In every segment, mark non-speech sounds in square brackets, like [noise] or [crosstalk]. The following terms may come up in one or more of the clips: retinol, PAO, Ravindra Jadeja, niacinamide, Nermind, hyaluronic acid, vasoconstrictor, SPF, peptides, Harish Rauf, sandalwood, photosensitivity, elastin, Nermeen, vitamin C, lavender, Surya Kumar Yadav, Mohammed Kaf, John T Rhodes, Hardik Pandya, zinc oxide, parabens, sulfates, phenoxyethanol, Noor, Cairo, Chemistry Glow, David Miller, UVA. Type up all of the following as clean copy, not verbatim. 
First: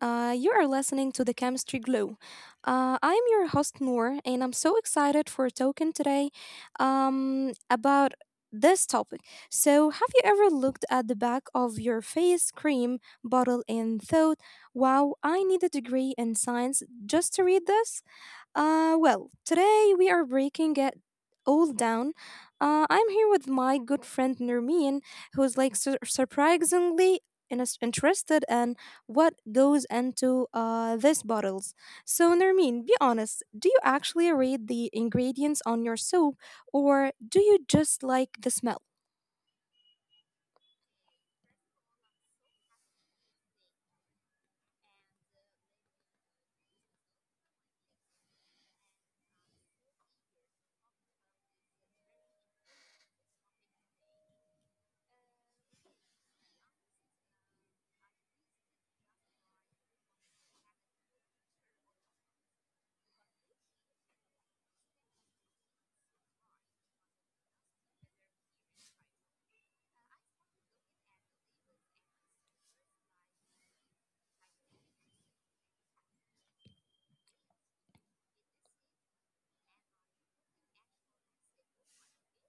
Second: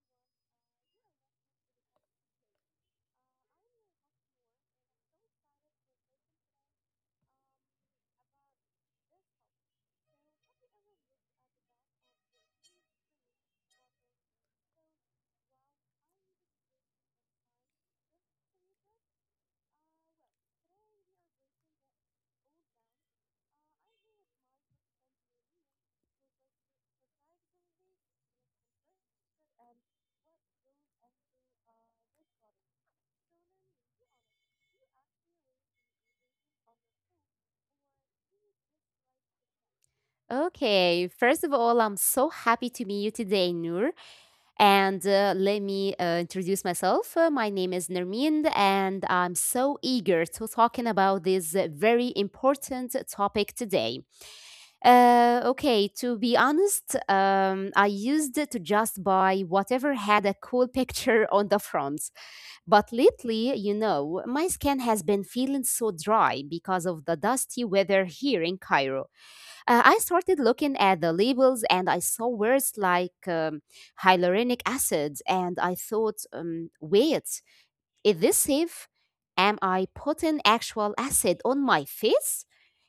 You are listening to the Chemistry Glow. I'm your host, Noor, and I'm so excited for talking today about this topic. So, have you ever looked at the back of your face cream bottle and thought, wow, I need a degree in science just to read this? Well, today we are breaking it all down. I'm here with my good friend Nermeen, who's surprisingly interested in what goes into these bottles. So, Nermeen, be honest, do you actually read the ingredients on your soap or do you just like the smell? Okay, first of all, I'm so happy to meet you today, Noor. And Let me introduce myself. My name is Nermind, and I'm so eager to talking about this very important topic today. Okay, to be honest, I used to just buy whatever had a cool [laughs] picture on the front. But lately, my skin has been feeling so dry because of the dusty weather here in Cairo. I started looking at the labels and I saw words like hyaluronic acid, and I thought, wait, is this safe? Am I putting actual acid on my face?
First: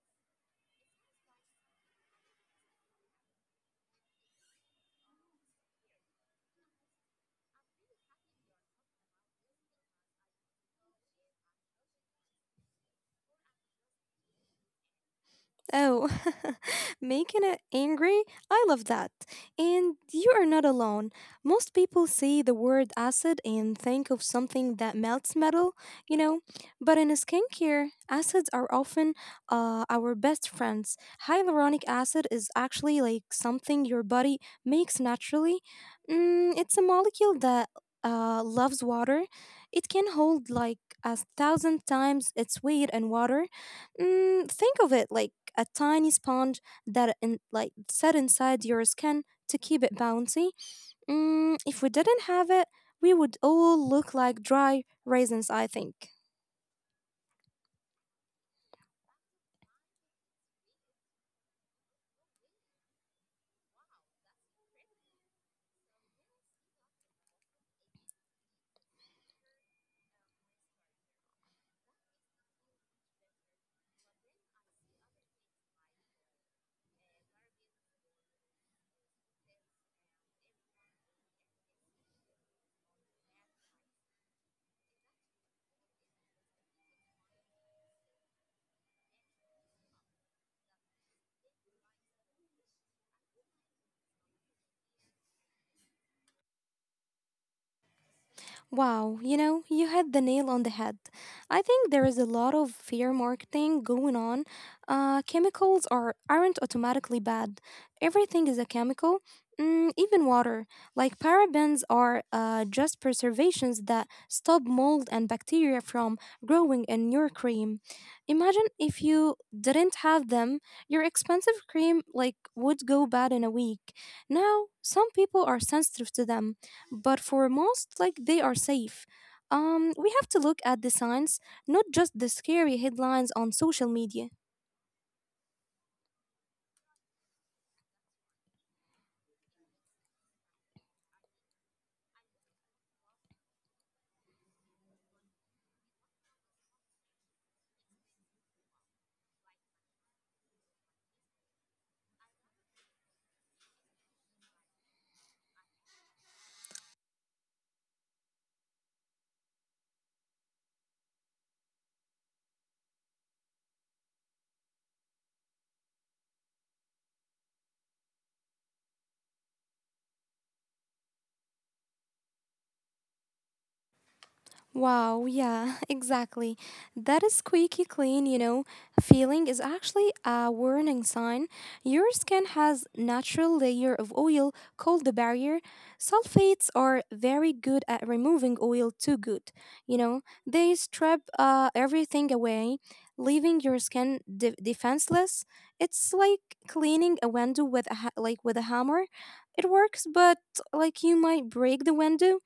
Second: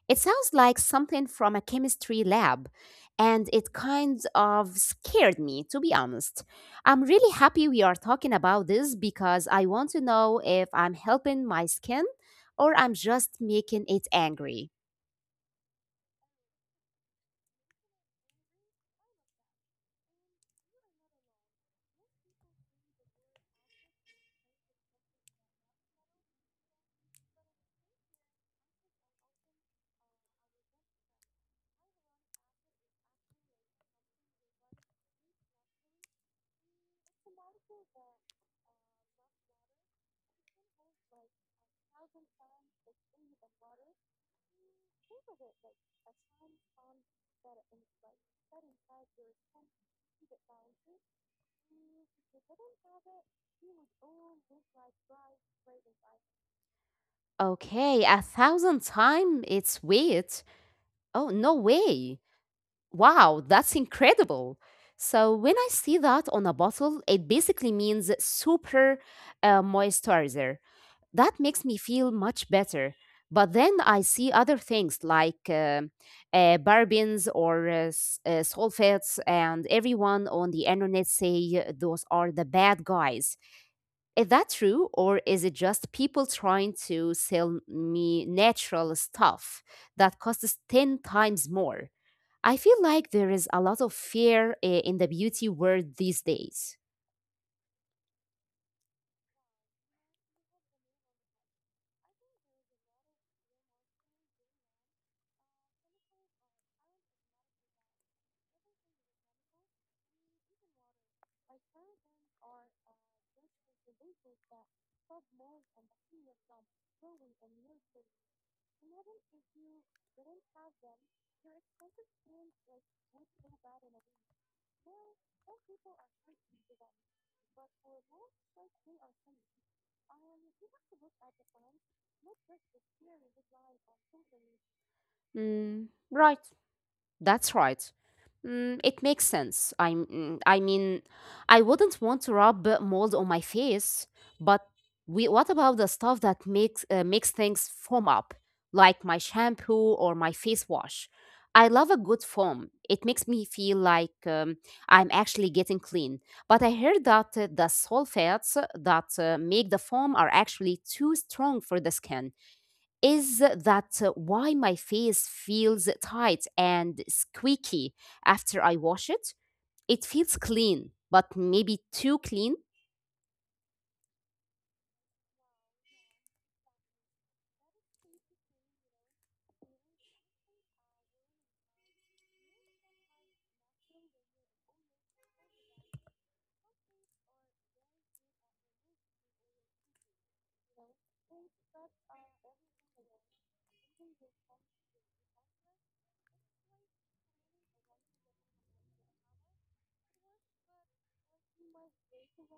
It sounds like something from a chemistry lab, and it kind of scared me, to be honest. I'm really happy we are talking about this because I want to know if I'm helping my skin or I'm just making it angry. Oh, [laughs] making it angry? I love that. And you are not alone. Most people say the word acid and think of something that melts metal, you know. But in skincare, acids are often our best friends. Hyaluronic acid is actually like something your body makes naturally. Mm, it's a molecule that loves water. It can hold like a thousand times its weight in water. Mm, think of it like a tiny sponge that like set inside your skin to keep it bouncy. Mm, if we didn't have it, we would all look like dry raisins, I think. Okay, a thousand times its weight. Oh, no way. Wow, that's incredible. So, when I see that on a bottle, it basically means super moisturizer. That makes me feel much better. But then I see other things like parabens or sulfates, and everyone on the internet say those are the bad guys. Is that true, or is it just people trying to sell me natural stuff that costs 10 times more? I feel like there is a lot of fear in the beauty world these days. Wow, you know, you hit the nail on the head. I think there is a lot of fear marketing going on. Chemicals aren't automatically bad. Everything is a chemical, mm, even water. Like parabens are just preservations that stop mold and bacteria from growing in your cream. Imagine if you didn't have them, your expensive cream like would go bad in a week. Now, some people are sensitive to them, but for most like they are safe. We have to look at the signs, not just the scary headlines on social media. Mm, right. That's right. Mm, it makes sense. I mean, I wouldn't want to rub mold on my face, but we, what about the stuff that makes makes things foam up, like my shampoo or my face wash? I love a good foam. It makes me feel like I'm actually getting clean. But I heard that the sulfates that make the foam are actually too strong for the skin. Is that why my face feels tight and squeaky after I wash it? It feels clean, but maybe too clean. Wow, yeah, [laughs] exactly. That squeaky clean, you know, feeling is actually a warning sign. Your skin has natural layer of oil called the barrier. Sulfates are very good at removing oil, too good. You know, they strip everything away, leaving your skin defenseless. It's like cleaning a window with like with a hammer. It works, but like you might break the window.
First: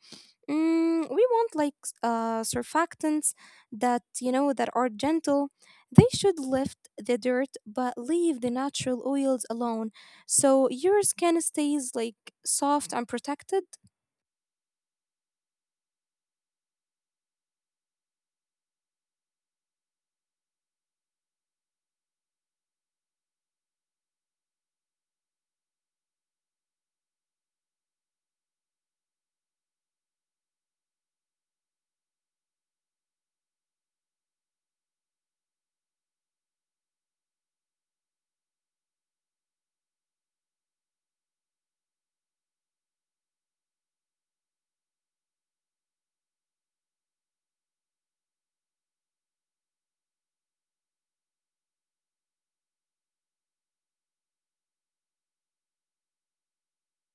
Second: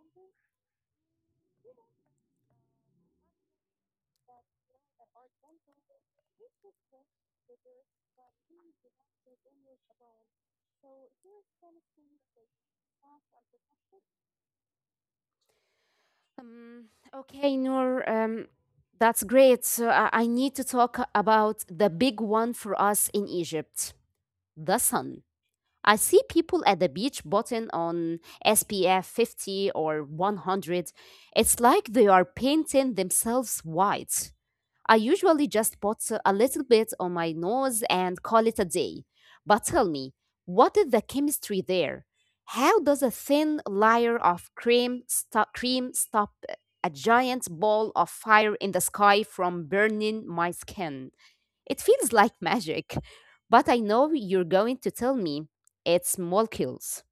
Mm, we want like surfactants that, you know, that are gentle. They should lift the dirt but leave the natural oils alone, so your skin stays like soft and protected. Um, okay, Noor, that's great. So I need to talk about the big one for us in Egypt, the sun. I see people at the beach button on SPF 50 or 100. It's like they are painting themselves white. I usually just put a little bit on my nose and call it a day. But tell me, what is the chemistry there? How does a thin layer of cream stop a giant ball of fire in the sky from burning my skin? It feels like magic. But I know you're going to tell me it's molecules.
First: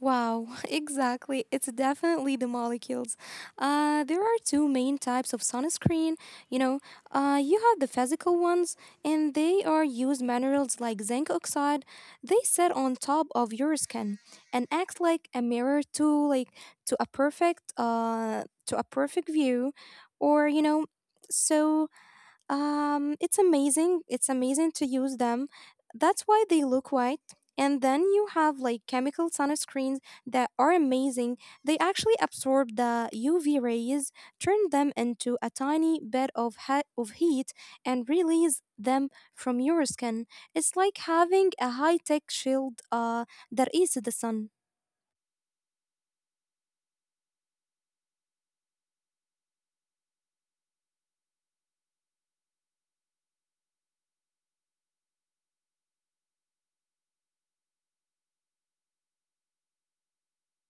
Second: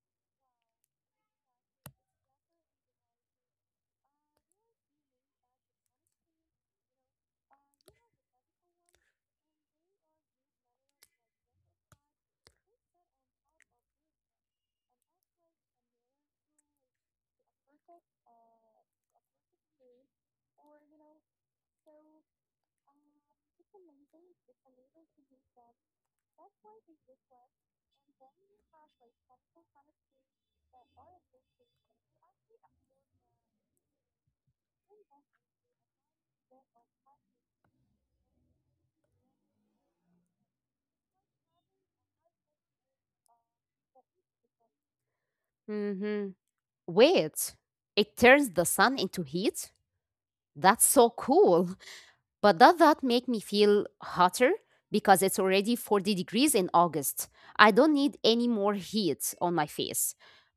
Wow, [laughs] exactly. It's definitely the molecules. There are two main types of sunscreen. You know, you have the physical ones, and they are used minerals like zinc oxide. They sit on top of your skin and act like a mirror to to a perfect view, or you know, so it's amazing, to use them. That's why they look white. And then you have like chemical sunscreens that are amazing. They actually absorb the uv rays, turn them into a tiny bit of of heat, and release them from your skin. It's like having a high tech shield that is the sun. Hmm. Wait, it turns the sun into heat? That's so cool. But does that make me feel hotter? Because it's already 40 degrees in August. I don't need any more heat on my face.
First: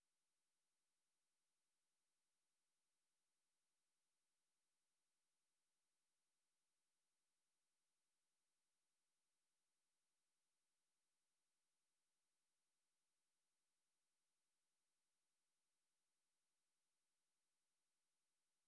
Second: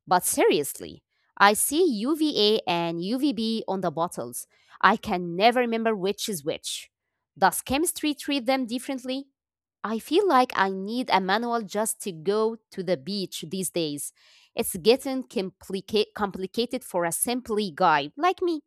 But seriously, I see UVA and UVB on the bottles. I can never remember which is which. Does chemistry treat them differently? I feel like I need a manual just to go to the beach these days. It's getting complicated for a simply guy like me.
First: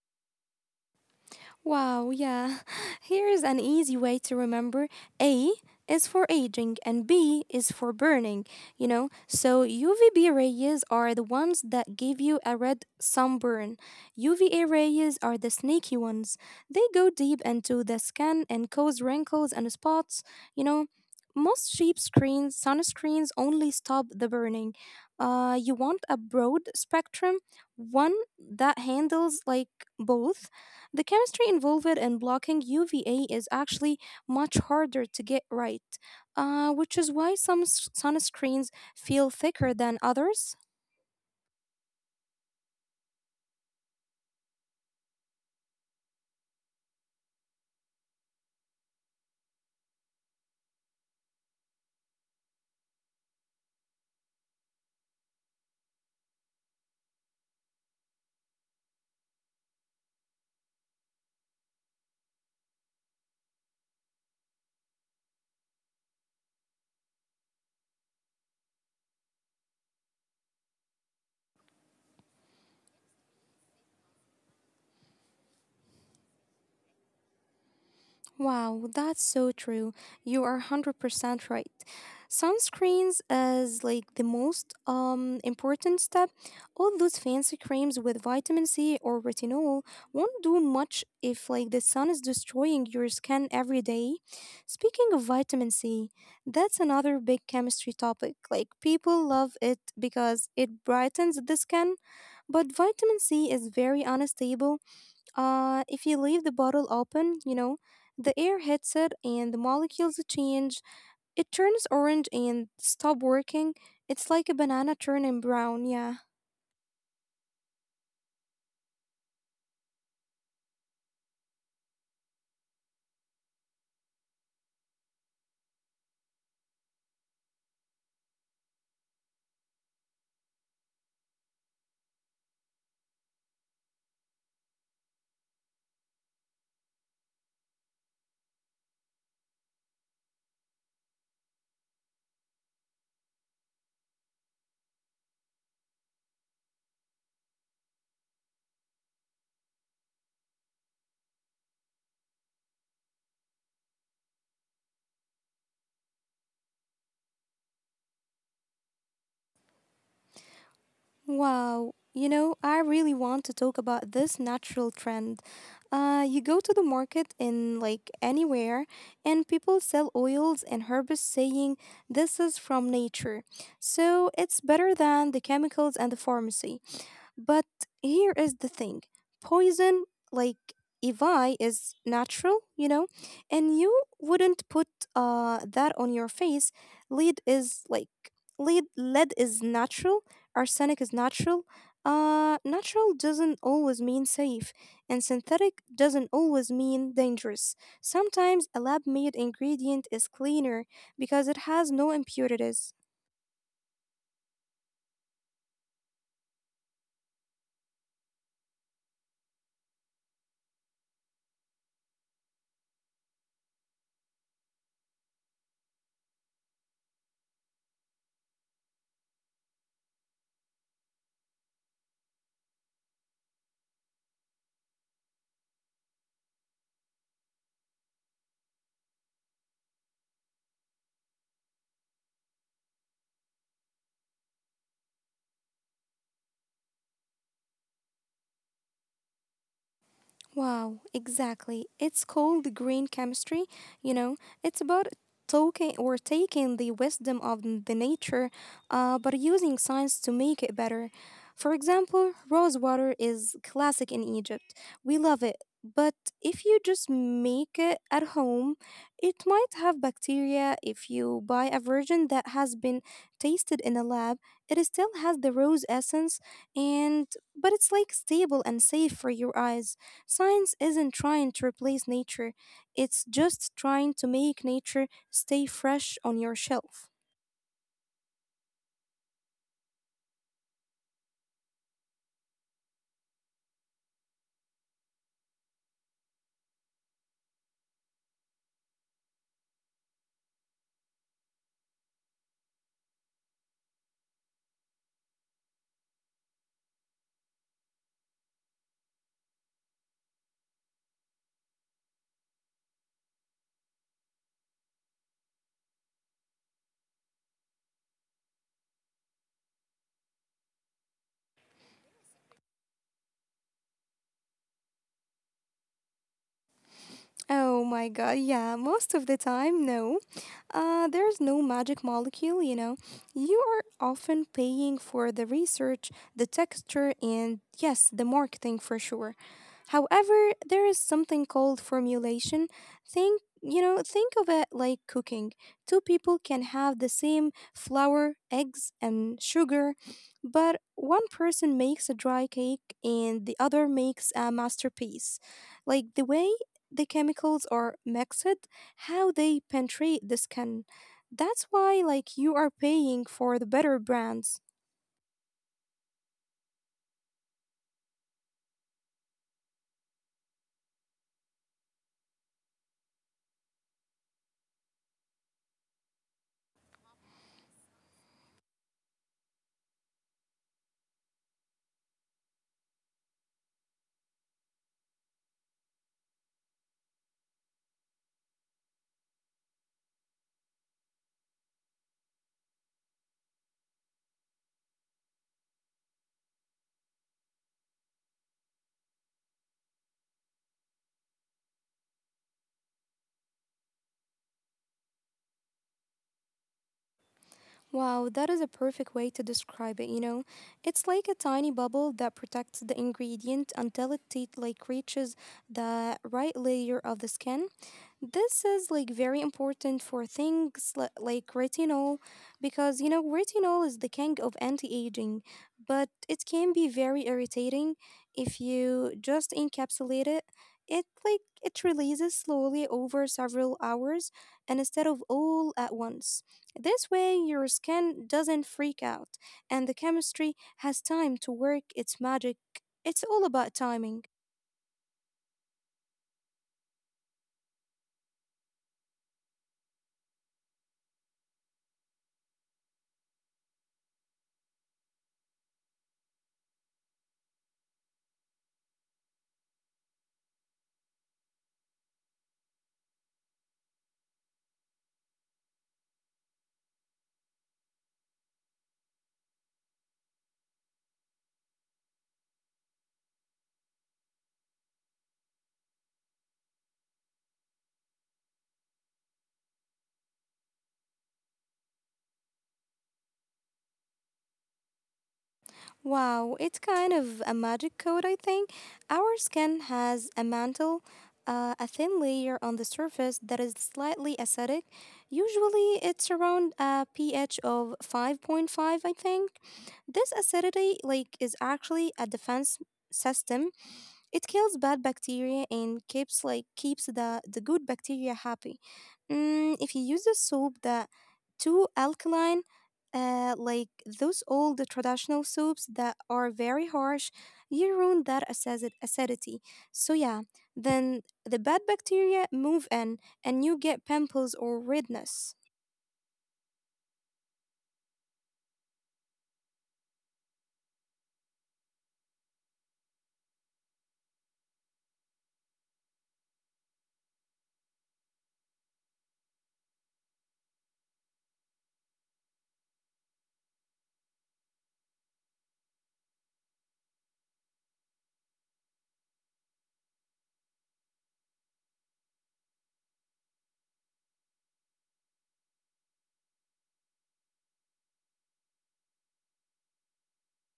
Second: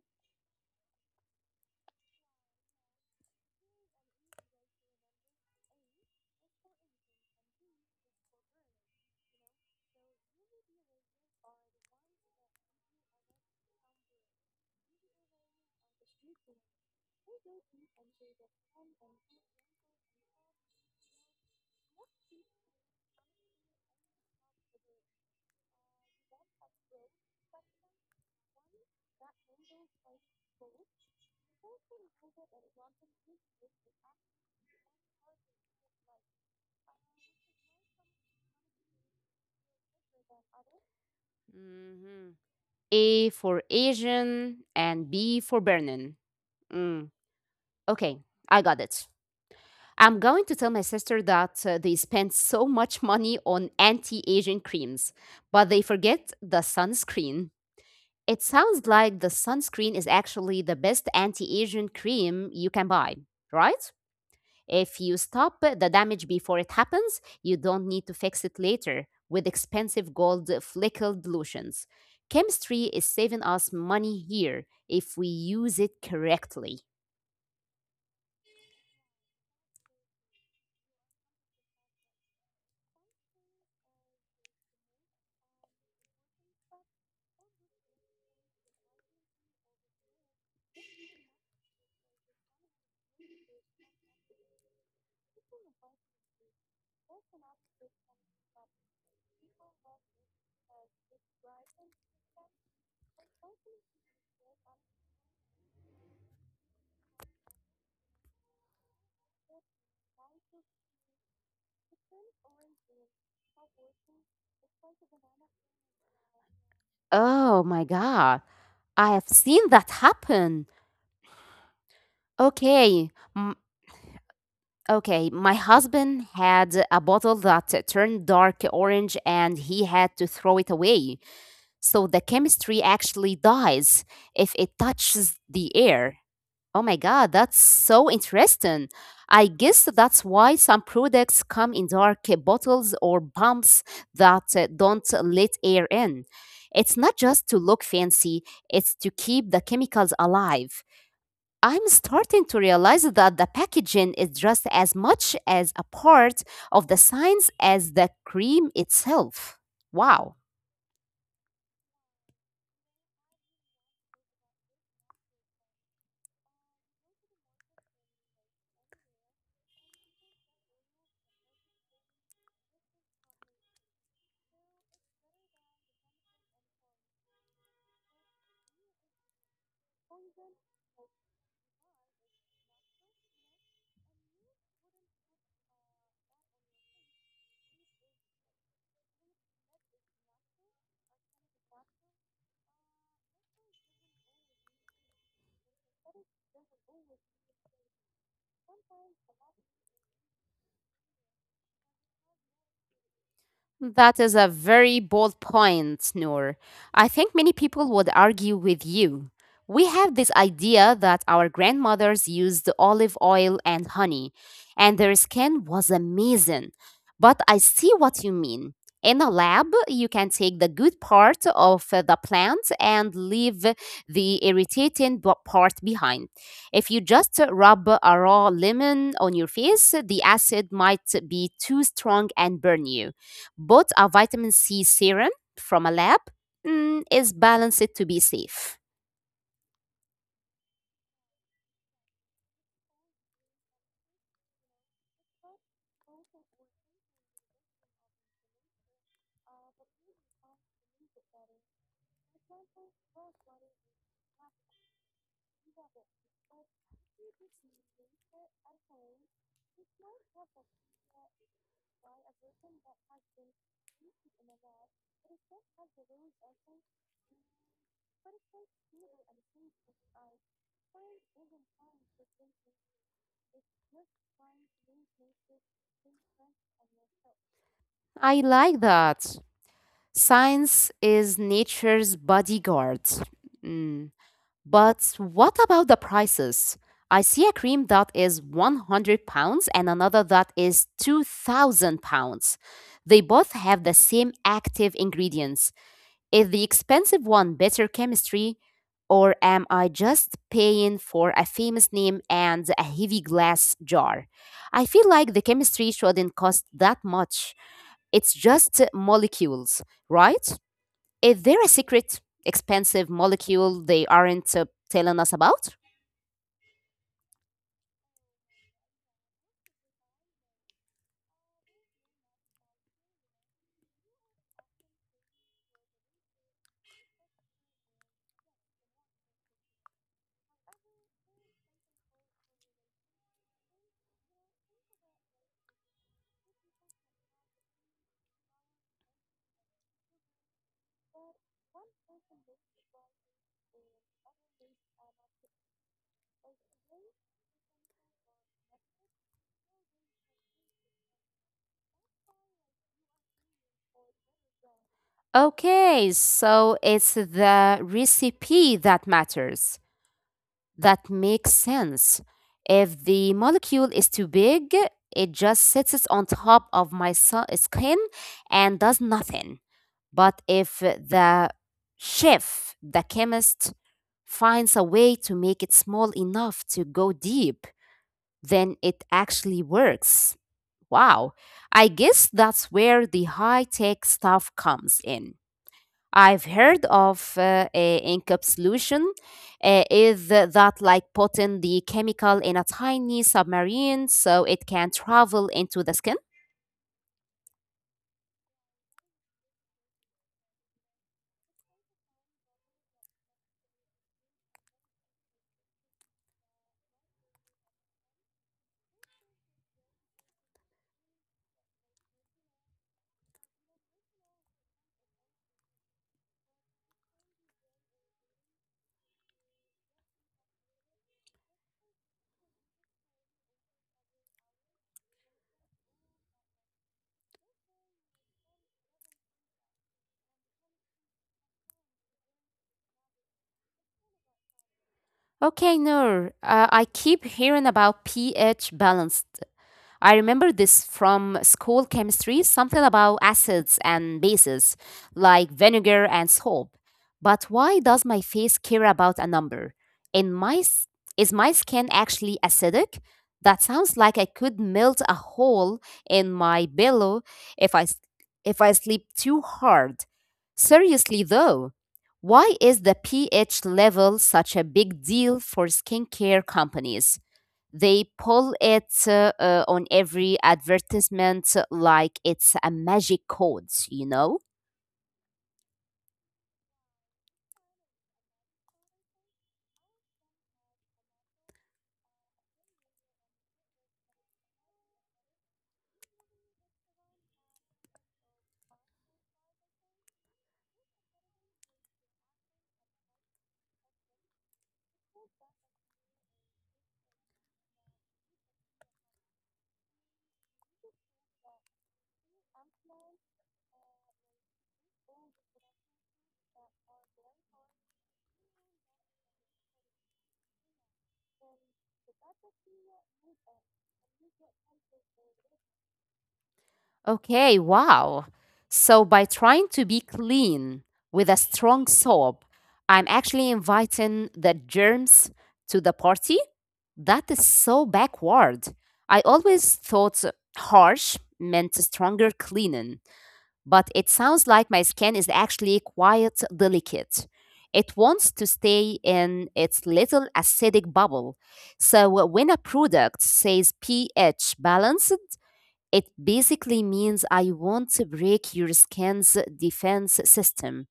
Wow, yeah. [laughs] Here is an easy way to remember. A is for aging and B is for burning, you know? So UVB rays are the ones that give you a red sunburn. UVA rays are the sneaky ones. They go deep into the skin and cause wrinkles and spots, you know? Sunscreens only stop the burning. You want a broad spectrum one that handles like both. The chemistry involved in blocking UVA is actually much harder to get right, which is why some sunscreens feel thicker than others. Mhm. A for Asian and B for Bernin. Mm, okay, I got it. I'm going to tell my sister that they spend so much money on anti Asian creams, but they forget the sunscreen. It sounds like the sunscreen is actually the best anti Asian cream you can buy, right? If you stop the damage before it happens, you don't need to fix it later with expensive gold flickle dilutions. Chemistry is saving us money here if we use it correctly. Wow, that's so true. You are 100% right. Sunscreens is like the most important step. All those fancy creams with vitamin C or retinol won't do much if like the sun is destroying your skin every day. Speaking of vitamin C, that's another big chemistry topic. Like people love it because it brightens the skin, but vitamin C is very unstable. If you leave the bottle open, you know, the air hits it and the molecules change. It turns orange and stop working. It's like a banana turning brown, yeah. Oh my god. I have seen that happen. Okay, m- okay. My husband had a bottle that turned dark orange and he had to throw it away. So the chemistry actually dies if it touches the air. Oh my God, that's so interesting. I guess that's why some products come in dark bottles or pumps that don't let air in. It's not just to look fancy, it's to keep the chemicals alive. I'm starting to realize that the packaging is just as much as a part of the science as the cream itself. Wow. Wow. You know, I really want to talk about this natural trend. You go to the market in like anywhere, and people sell oils and herbs saying this is from nature. So it's better than the chemicals and the pharmacy. But here is the thing, poison, like Evi, is natural, you know, and you wouldn't put that on your face. Lead is lead is natural, arsenic is natural. Natural doesn't always mean safe, and synthetic doesn't always mean dangerous. Sometimes a lab made ingredient is cleaner because it has no impurities. That is a very bold point, Noor. I think many people would argue with you. We have this idea that our grandmothers used olive oil and honey, and their skin was amazing. But I see what you mean. In a lab, you can take the good part of the plant and leave the irritating part behind. If you just rub a raw lemon on your face, the acid might be too strong and burn you. Both are vitamin C serum from a lab. Mm, is balanced to be safe. Wow, exactly. It's called green chemistry, you know. It's about talking or taking the wisdom of the nature, but using science to make it better. For example, rose water is classic in Egypt. We love it. But if you just make it at home, it might have bacteria. If you buy a version that has been tasted in a lab, it still has the rose essence and but it's like stable and safe for your eyes. Science isn't trying to replace nature, it's just trying to make nature stay fresh on your shelf. I like that. Science is nature's bodyguard. Mm, but what about the prices? I see a cream that is 100 pounds and another that is 2000 pounds. They both have the same active ingredients. Is the expensive one better chemistry, or am I just paying for a famous name and a heavy glass jar? I feel like the chemistry shouldn't cost that much. It's just molecules, right? Is there a secret, expensive molecule they aren't telling us about? Oh my god, yeah, most of the time, no. There's no magic molecule, you know. You are often paying for the research, the texture, and yes, the marketing for sure. However, there is something called formulation. Think, you know, think of it like cooking. Two people can have the same flour, eggs, and sugar, but one person makes a dry cake and the other makes a masterpiece. Like the way the chemicals are mixed, how they penetrate the skin. That's why like you are paying for the better brands. Okay, so it's the recipe that matters. That makes sense. If the molecule is too big, it just sits on top of my skin and does nothing. But if the chef, the chemist, finds a way to make it small enough to go deep, then it actually works. Wow. I guess that's where the high tech stuff comes in. I've heard of a encapsulation. Is that like putting the chemical in a tiny submarine so it can travel into the skin? Wow, that is a perfect way to describe it, you know. It's like a tiny bubble that protects the ingredient until like reaches the right layer of the skin. This is like very important for things like retinol, because you know retinol is the king of anti-aging, but it can be very irritating. If you just encapsulate it, it releases slowly over several hours and instead of all at once. This way, your skin doesn't freak out and the chemistry has time to work its magic. It's all about timing. Okay, Noor, I keep hearing about pH balanced. I remember this from school chemistry, something about acids and bases, like vinegar and soap. But why does my face care about a number? In my, s- is my skin actually acidic? That sounds like I could melt a hole in my pillow if I, s- if I sleep too hard. Seriously, though, why is the pH level such a big deal for skincare companies? They pull it on every advertisement like it's a magic code, you know? Wow, it's kind of a magic code, I think. Our skin has a mantle, a thin layer on the surface that is slightly acidic. Usually, it's around a pH of 5.5, I think. This acidity, like, is actually a defense system. It kills bad bacteria and keeps the good bacteria happy. Mm, if you use a soap that too alkaline, like those old traditional soaps that are very harsh, you ruin that acidity. So yeah, then the bad bacteria move in and you get pimples or redness. Okay, wow. So by trying to be clean with a strong soap, I'm actually inviting the germs to the party? That is so backward. I always thought harsh meant stronger cleaning, but it sounds like my skin is actually quite delicate. It wants to stay in its little acidic bubble. So when a product says pH balanced, it basically means I want to break your skin's defense system.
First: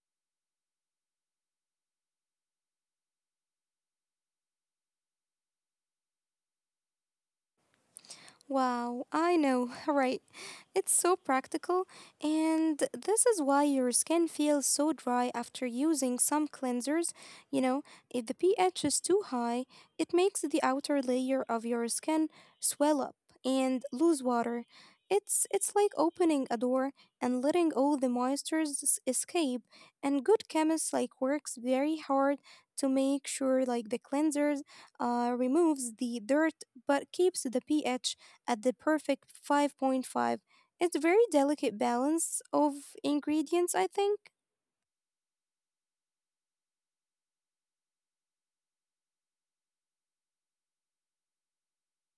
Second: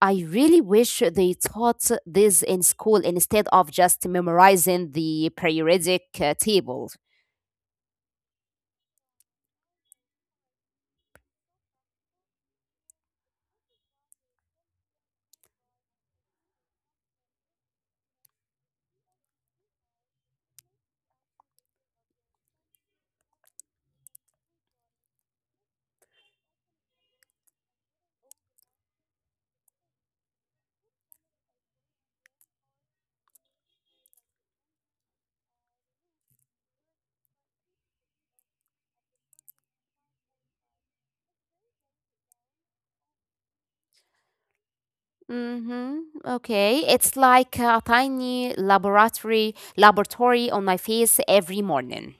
I really wish they taught this in school instead of just memorizing the periodic table. Wow, I know, [laughs] right? It's so practical, and this is why your skin feels so dry after using some cleansers. You know, if the pH is too high, it makes the outer layer of your skin swell up and lose water. It's like opening a door and letting all the moistures escape. And good chemists like works very hard to make sure like the cleansers removes the dirt but keeps the pH at the perfect 5.5. It's very delicate balance of ingredients, I think. Mhm. Okay, it's like a tiny laboratory on my face every morning.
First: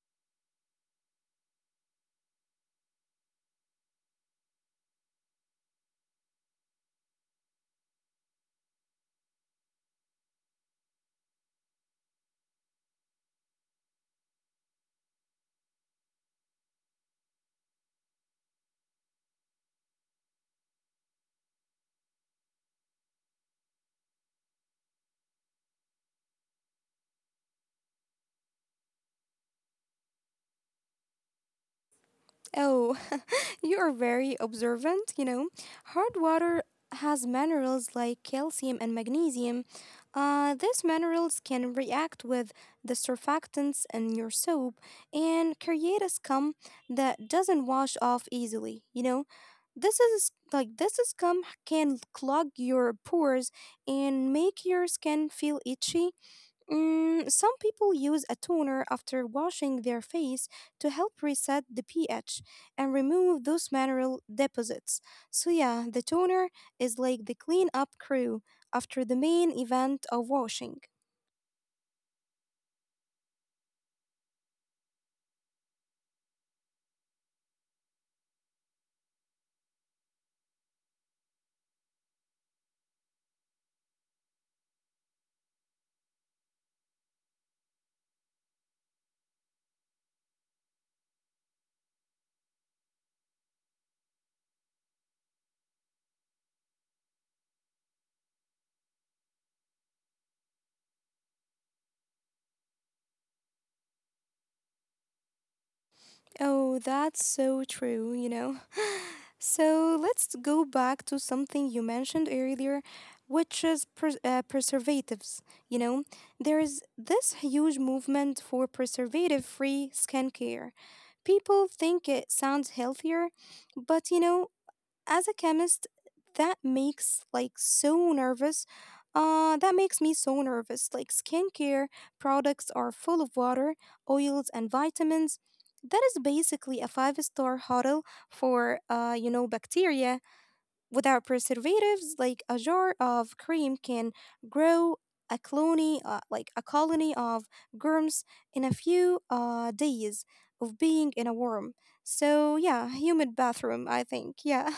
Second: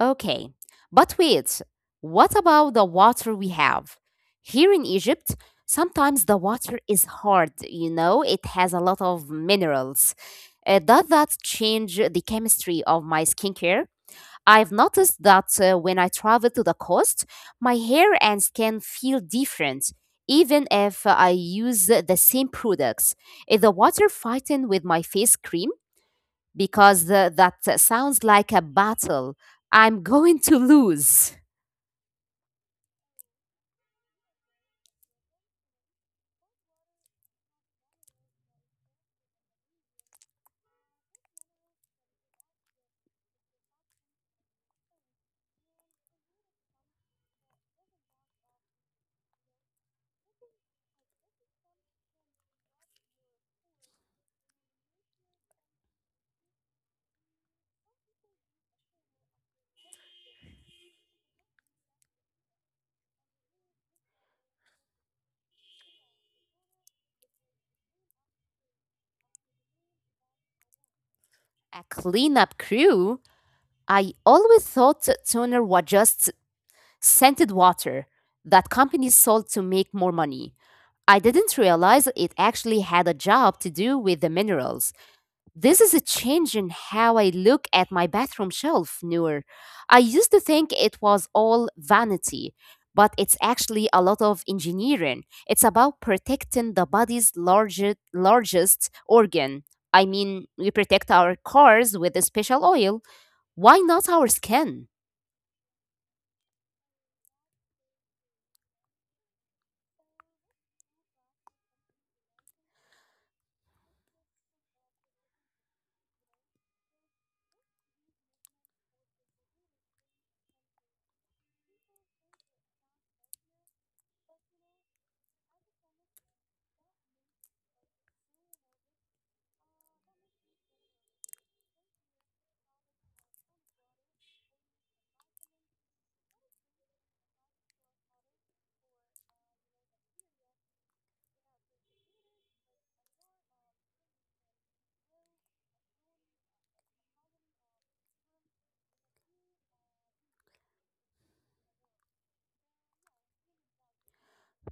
Okay. But wait, what about the water we have? Here in Egypt, sometimes the water is hard, you know, it has a lot of minerals. Does that change the chemistry of my skincare? I've noticed that when I travel to the coast, my hair and skin feel different, even if I use the same products. Is the water fighting with my face cream? Because that sounds like a battle I'm going to lose. Oh, [laughs] you are very observant, you know. Hard water has minerals like calcium and magnesium. These minerals can react with the surfactants in your soap and create a scum that doesn't wash off easily, you know. This is like this scum can clog your pores and make your skin feel itchy. Mm, some people use a toner after washing their face to help reset the pH and remove those mineral deposits. So, yeah, the toner is like the cleanup crew after the main event of washing. A cleanup crew? I always thought toner was just scented water that companies sold to make more money. I didn't realize it actually had a job to do with the minerals. This is a change in how I look at my bathroom shelf, Noor. I used to think it was all vanity, but it's actually a lot of engineering. It's about protecting the body's largest organ. I mean, we protect our cars with a special oil. Why not our skin? Oh, that's so true, you know. [laughs] [sighs] So let's go back to something you mentioned earlier, which is preservatives. You know, there is this huge movement for preservative-free skincare. People think it sounds healthier, but you know, as a chemist that makes like so nervous that makes me so nervous. Like skincare products are full of water, oils and vitamins. That is basically a five-star hotel for, you know, bacteria. Without preservatives like a jar of cream can grow a colony, like a colony of germs in a few days of being in a worm so yeah humid bathroom, I think, yeah.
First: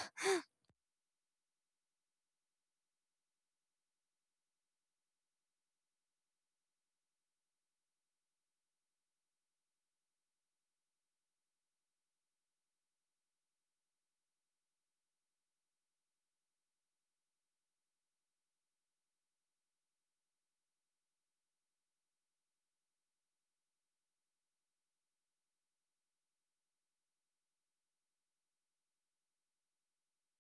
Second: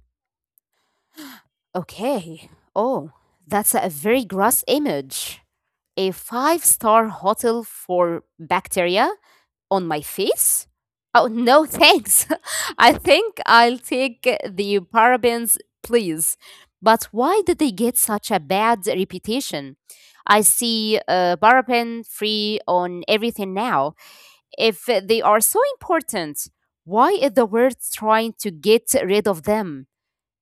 Okay. Oh, that's a very gross image. A five-star hotel for bacteria? On my face? Oh, no, thanks. [laughs] I think I'll take the parabens, please. But why did they get such a bad reputation? I see paraben free on everything now. If they are so important, why is the world trying to get rid of them?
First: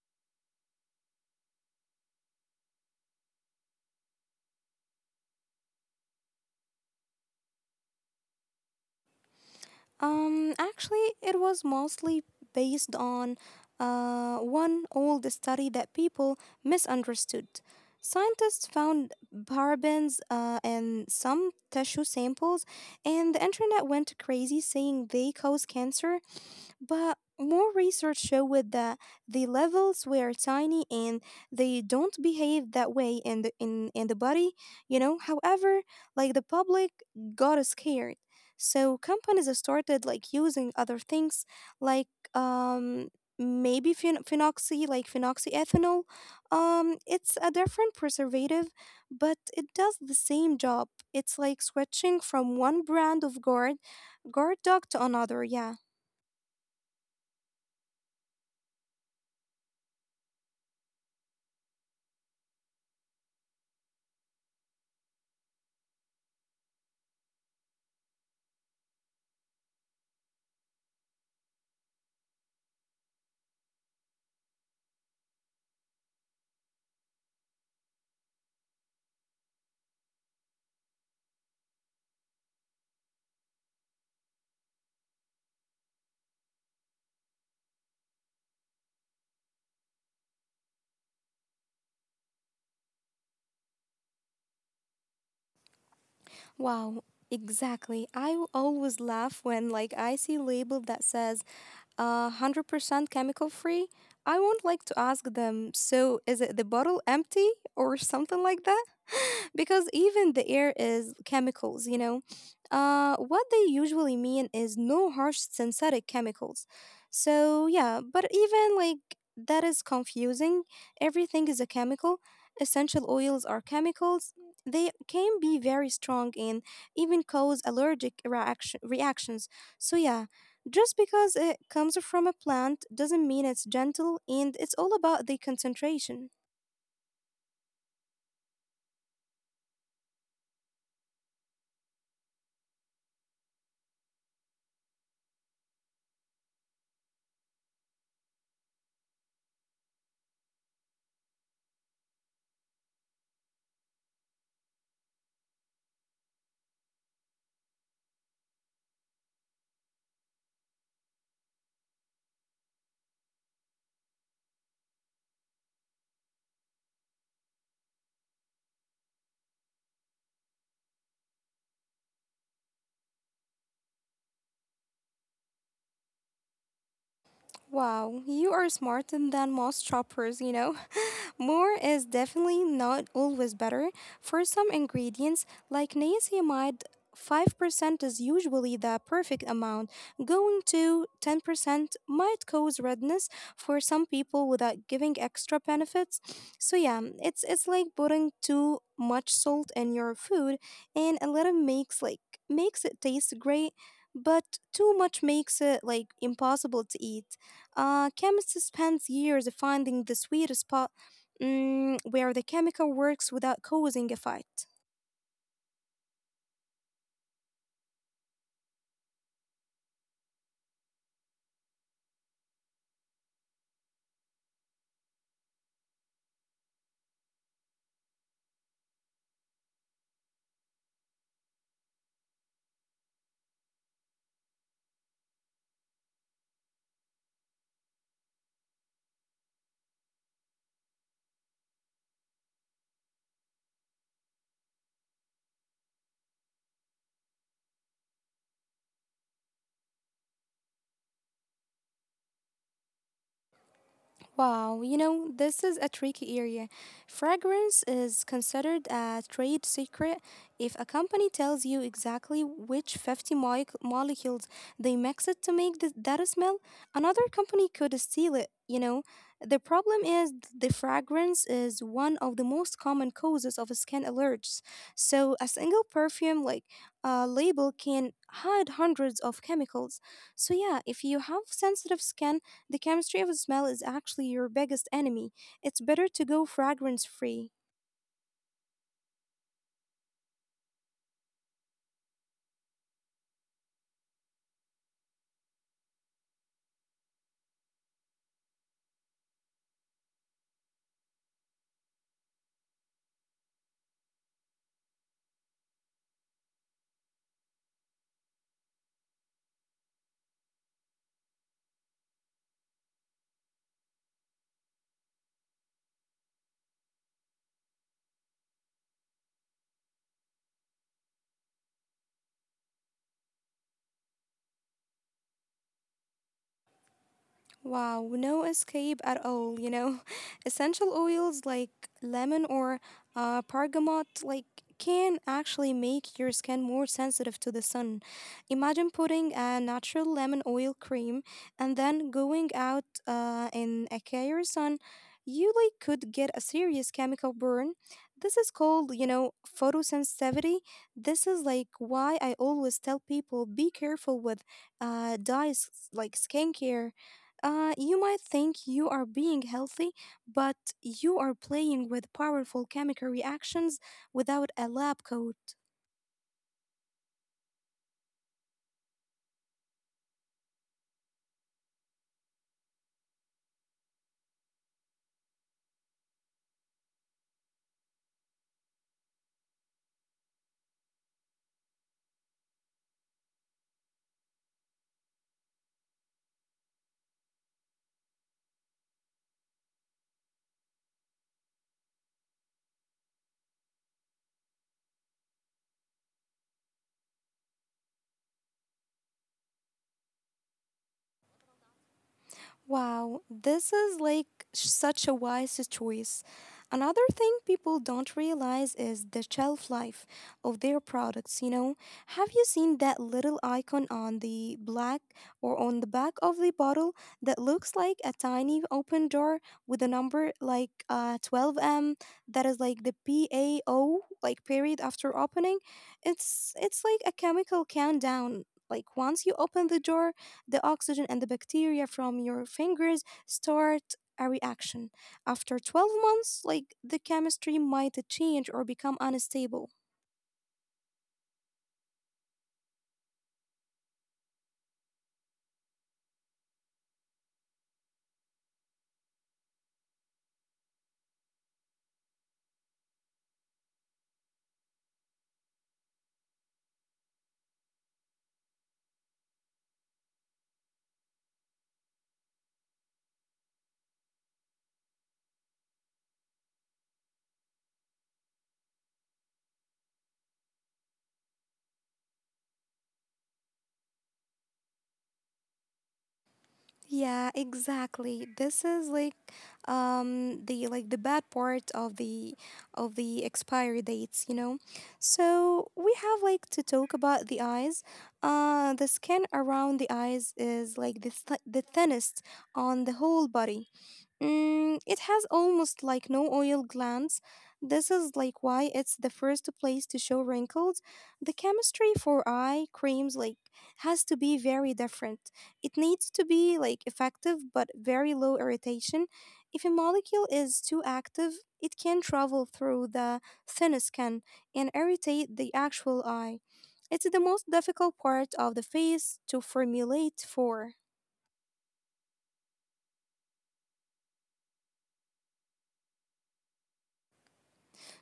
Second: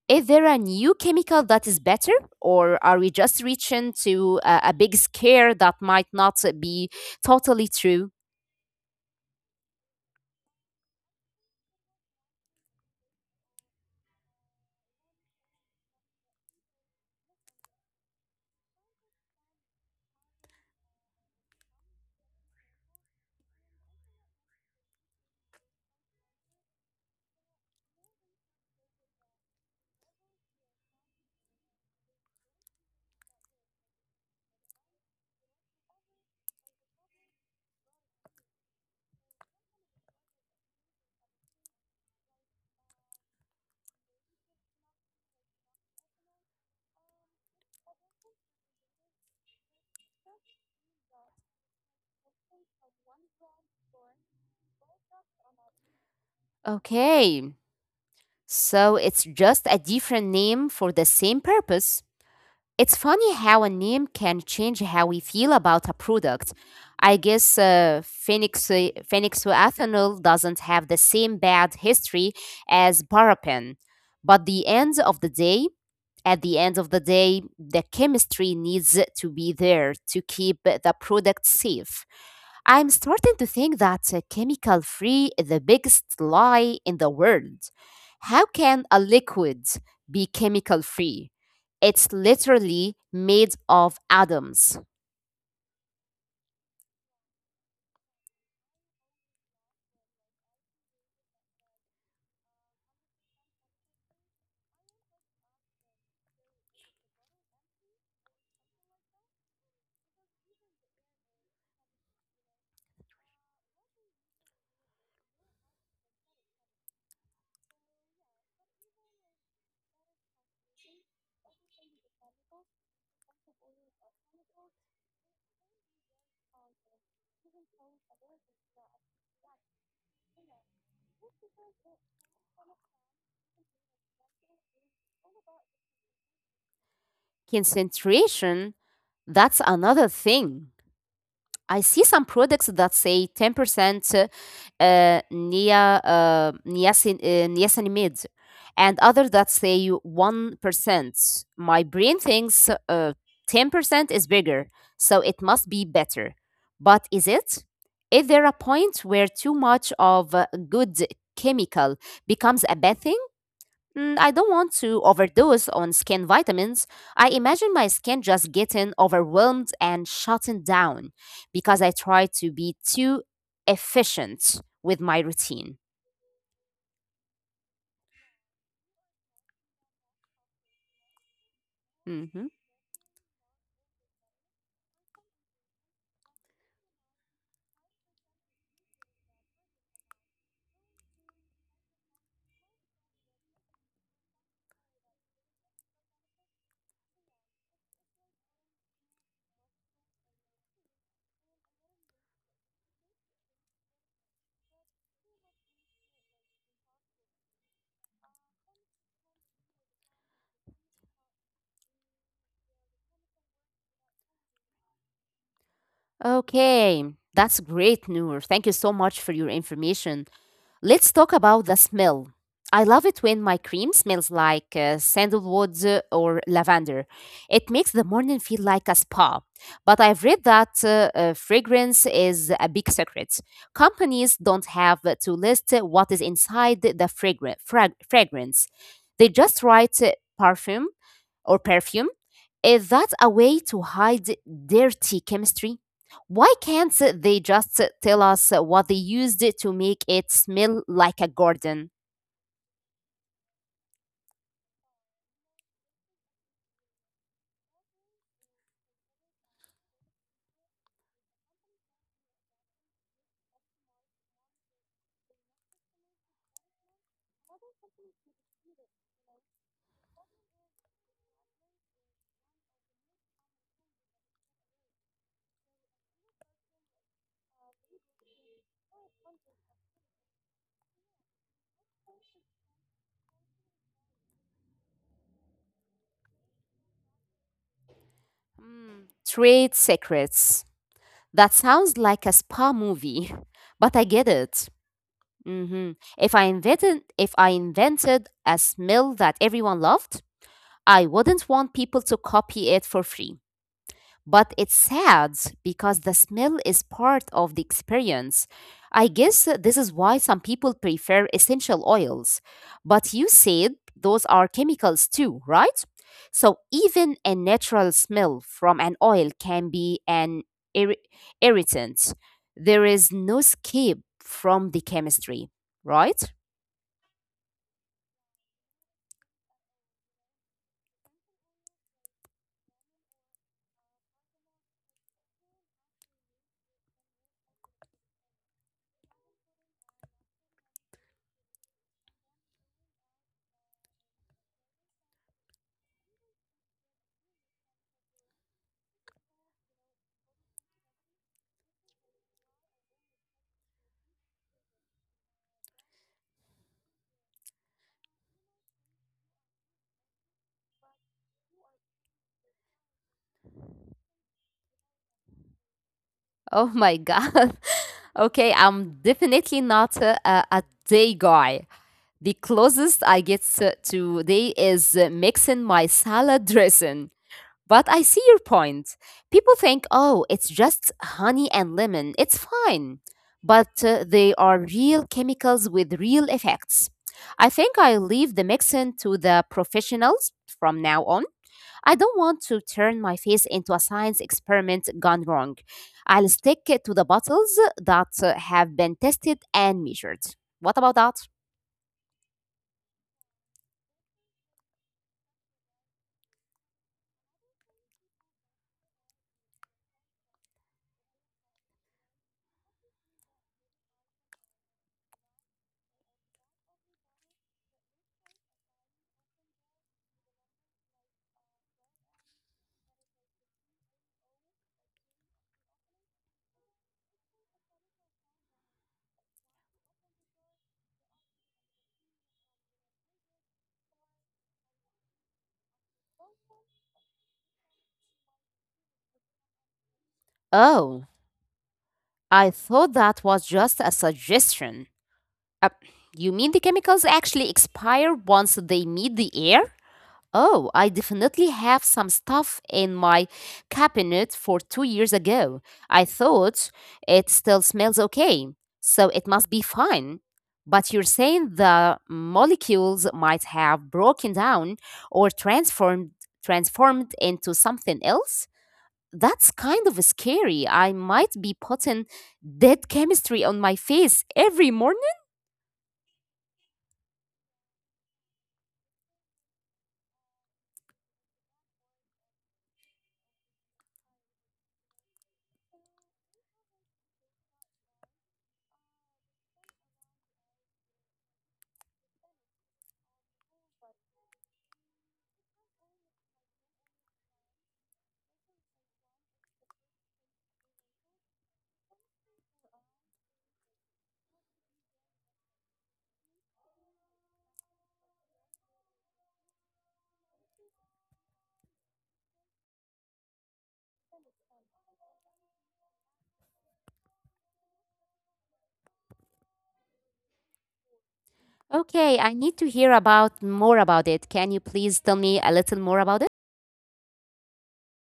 Is there a new chemical that is better, or are we just reaching to a big scare that might not be totally true? Actually, it was mostly based on one old study that people misunderstood. Scientists found parabens in some tissue samples, and the internet went crazy saying they cause cancer. But more research showed that the levels were tiny and they don't behave that way in the body. However, like the public got scared. So companies started like using other things like um maybe phenoxyethanol. It's a different preservative, but it does the same job. It's like switching from one brand of guard dog to another, yeah. Okay. So it's just a different name for the same purpose. It's funny how a name can change how we feel about a product. I guess Phoenixoathanol doesn't have the same bad history as paraben, but the end of the day, at the end of the day, the chemistry needs to be there to keep the product safe. I'm starting to think that chemical free is the biggest lie in the world. How can a liquid be chemical free? It's literally made of atoms. Wow, exactly. I always laugh when like I see label that says 100% chemical free. I won't like to ask them, so is it the bottle empty or something like that? [laughs] Because even the air is chemicals. What they usually mean is no harsh synthetic chemicals. So, yeah, but even like that is confusing. Everything is a chemical. Essential oils are chemicals. They can be very strong and even cause allergic reactions. So, yeah, just because it comes from a plant doesn't mean it's gentle, and it's all about the concentration. Concentration, that's another thing. I see some products that say 10% niacinamide, and others that say 1%. My brain thinks 10% is bigger, so it must be better. But is it? Is there a point where too much of a good chemical becomes a bad thing? Mm, I don't want to overdose on skin vitamins. I imagine my skin just getting overwhelmed and shutting down because I try to be too efficient with my routine. Wow, you are smarter than most shoppers. [laughs] More is Mhm. definitely not always better. For some ingredients, like niacinamide, 5% is usually the perfect amount. Going to 10% might cause redness for some people without giving extra benefits. So yeah, it's like putting too much salt in your food, and a little makes it taste great, but too much makes it like impossible to eat. Chemists spend years finding the sweet spot, where the chemical works without causing a fight. Okay, that's great, Noor. Thank you so much for your information. Let's talk about the smell. I love it when my cream smells like sandalwood or lavender. It makes the morning feel like a spa. But I've read that fragrance is a big secret. Companies don't have to list what is inside the fragrance, they just write perfume or perfume? Is that a way to hide dirty chemistry? Why can't they just tell us what they used to make it smell like a garden? Wow, this is a tricky area. Fragrance is considered a trade secret. If a company tells you exactly which 50 moic molecules they mix it to make that smell, another company could steal it. The problem is the fragrance is one of the most common causes of skin allergies. So a single perfume like a label can hide hundreds of chemicals. So yeah, if you have sensitive skin, the chemistry of smell is actually your biggest enemy. It's better to go fragrance free. Hmm, trade secrets. That sounds like a spa movie, [laughs] but I get it. Mhm. If I invented a smell that everyone loved, I wouldn't want people to copy it for free. But it's sad because the smell is part of the experience. I guess this is why some people prefer essential oils. But you said those are chemicals too, right? So even a natural smell from an oil can be an irri- irritant. There is no escape from the chemistry, right? Wow, no escape at all. [laughs] Essential oils like lemon or bergamot like can actually make your skin more sensitive to the sun. Imagine putting a natural lemon oil cream and then going out in a clear sun, you like could get a serious chemical burn. This is called photosensitivity. This is like why I always tell people be careful with dyes like skincare. You might think you are being healthy, but you are playing with powerful chemical reactions without a lab coat. Oh my [laughs] God. Okay, I'm definitely not a day guy. The closest I get to they is mixing my salad dressing. But I see your point. People think, oh, it's just honey and lemon. It's fine. But they are real chemicals with real effects. I think I'll leave the mixing to the professionals from now on. I don't want to turn my face into a science experiment gone wrong. I'll stick it to the bottles that have been tested and measured. What about that? Wow, this is like such a wise choice. Another thing people don't realize is the shelf life of their products, you know? Have you seen that little icon on the black or on the back of the bottle that looks like a tiny open door with a number like 12M, that is like the PAO, like period after opening? It's like a chemical countdown. Like once you open the door, the oxygen and the bacteria from your fingers start a reaction. After 12 months, like the chemistry might change or become unstable. Oh, I thought that was just a suggestion. Uh, you mean the chemicals actually expire once they meet the air? Oh, I definitely have some stuff in my cabinet for 2 years ago. I thought it still smells okay, so it must be fine. But you're saying the molecules might have broken down or transformed into something else? That's kind of scary. I might be putting dead chemistry on my face every morning. Yeah, exactly. This is like the bad part of the expiry dates. So we have like to talk about the eyes. The skin around the eyes is like the thinnest on the whole body. It has almost like no oil glands. This is like why it's the first place to show wrinkles. The chemistry for eye creams like has to be very different. It needs to be like effective but very low irritation. If a molecule is too active, it can travel through the thin skin and irritate the actual eye. It's the most difficult part of the face to formulate for. Okay, I need to hear about more about it. Can you please tell me a little more about it?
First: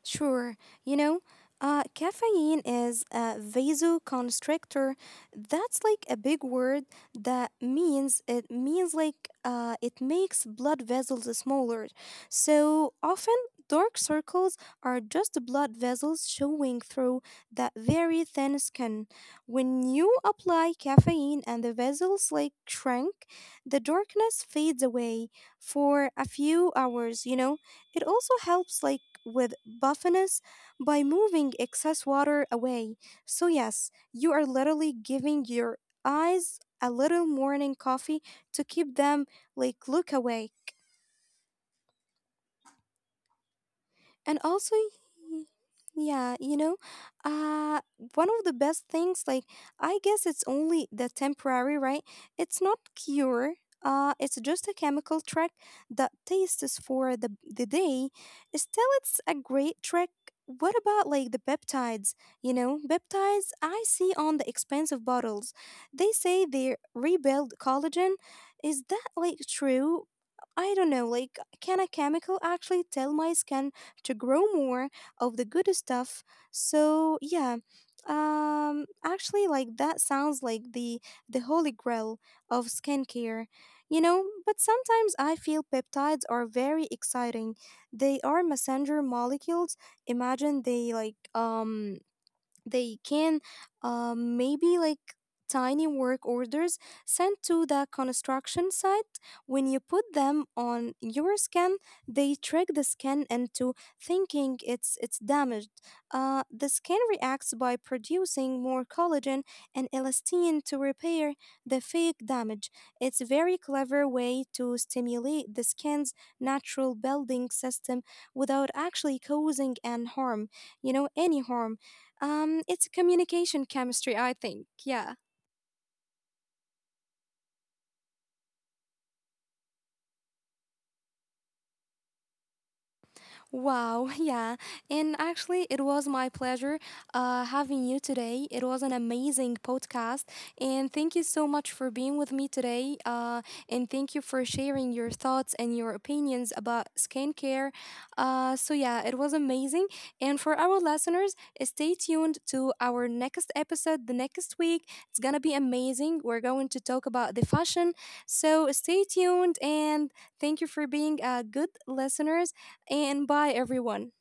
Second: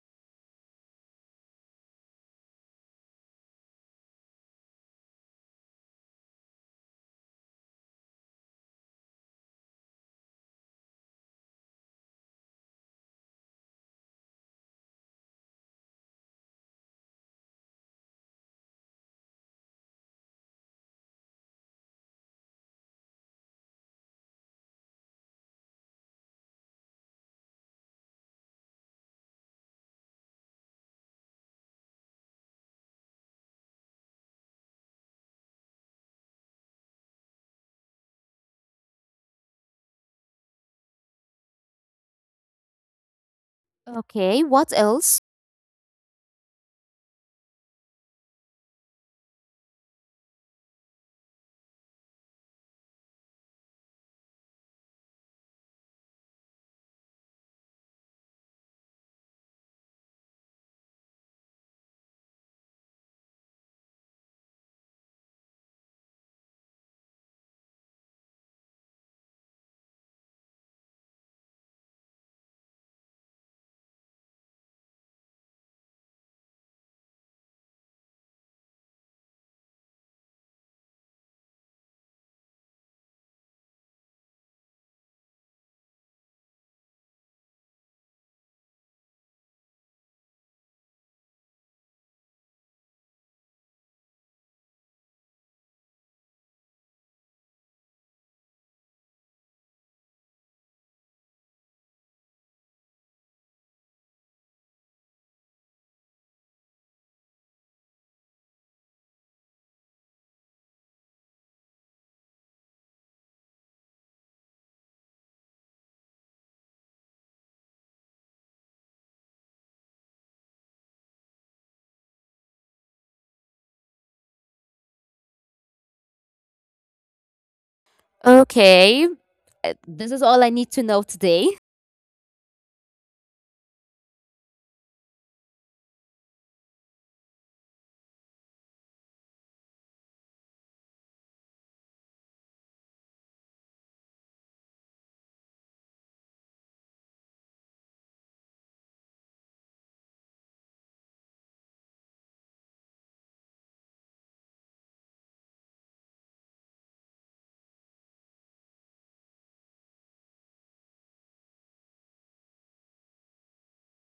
Sure, you know, caffeine is a vasoconstrictor. That's like a big word that means, it means like it makes blood vessels smaller. So often, dark circles are just blood vessels showing through that very thin skin. When you apply caffeine and the vessels like shrink, the darkness fades away for a few hours. It also helps like with buffiness by moving excess water away. So, yes, you are literally giving your eyes a little morning coffee to keep them like look awake. And Okay, what also, else? y- yeah, uh one of the best things, like, I guess it's only the temporary, right? It's not cure. It's just a chemical trick that tastes for the day. Still, it's a great trick. What about like the peptides? You know peptides I see on the expensive bottles, they say they rebuild collagen. Is that like true? I don't know, like, can a chemical actually tell my skin to grow more of the good stuff? So yeah, actually, like that sounds like the holy grail of skincare. But sometimes I feel peptides are very exciting. They are messenger molecules. Imagine they like they can, maybe like, tiny work orders sent to the construction site. When you put them on your skin, they trick the skin into thinking it's damaged. Uh, the skin reacts by producing more collagen and elastin to repair the fake damage. It's a very clever way to stimulate the skin's natural building system without actually causing an harm you know any harm. It's communication chemistry, I think. Yeah. Okay, this is all I need to know today. [laughs] Wow, [laughs] yeah. And actually, it was my pleasure having you today. It was an amazing podcast. And thank you so much for being with me today. And thank you for sharing your thoughts and your opinions about skincare. So, yeah, it was amazing. And for our listeners, stay tuned to our next episode the next week. It's going to be amazing. We're going to talk about the fashion. So, stay tuned, and thank you for being a good listener, and bye, everyone.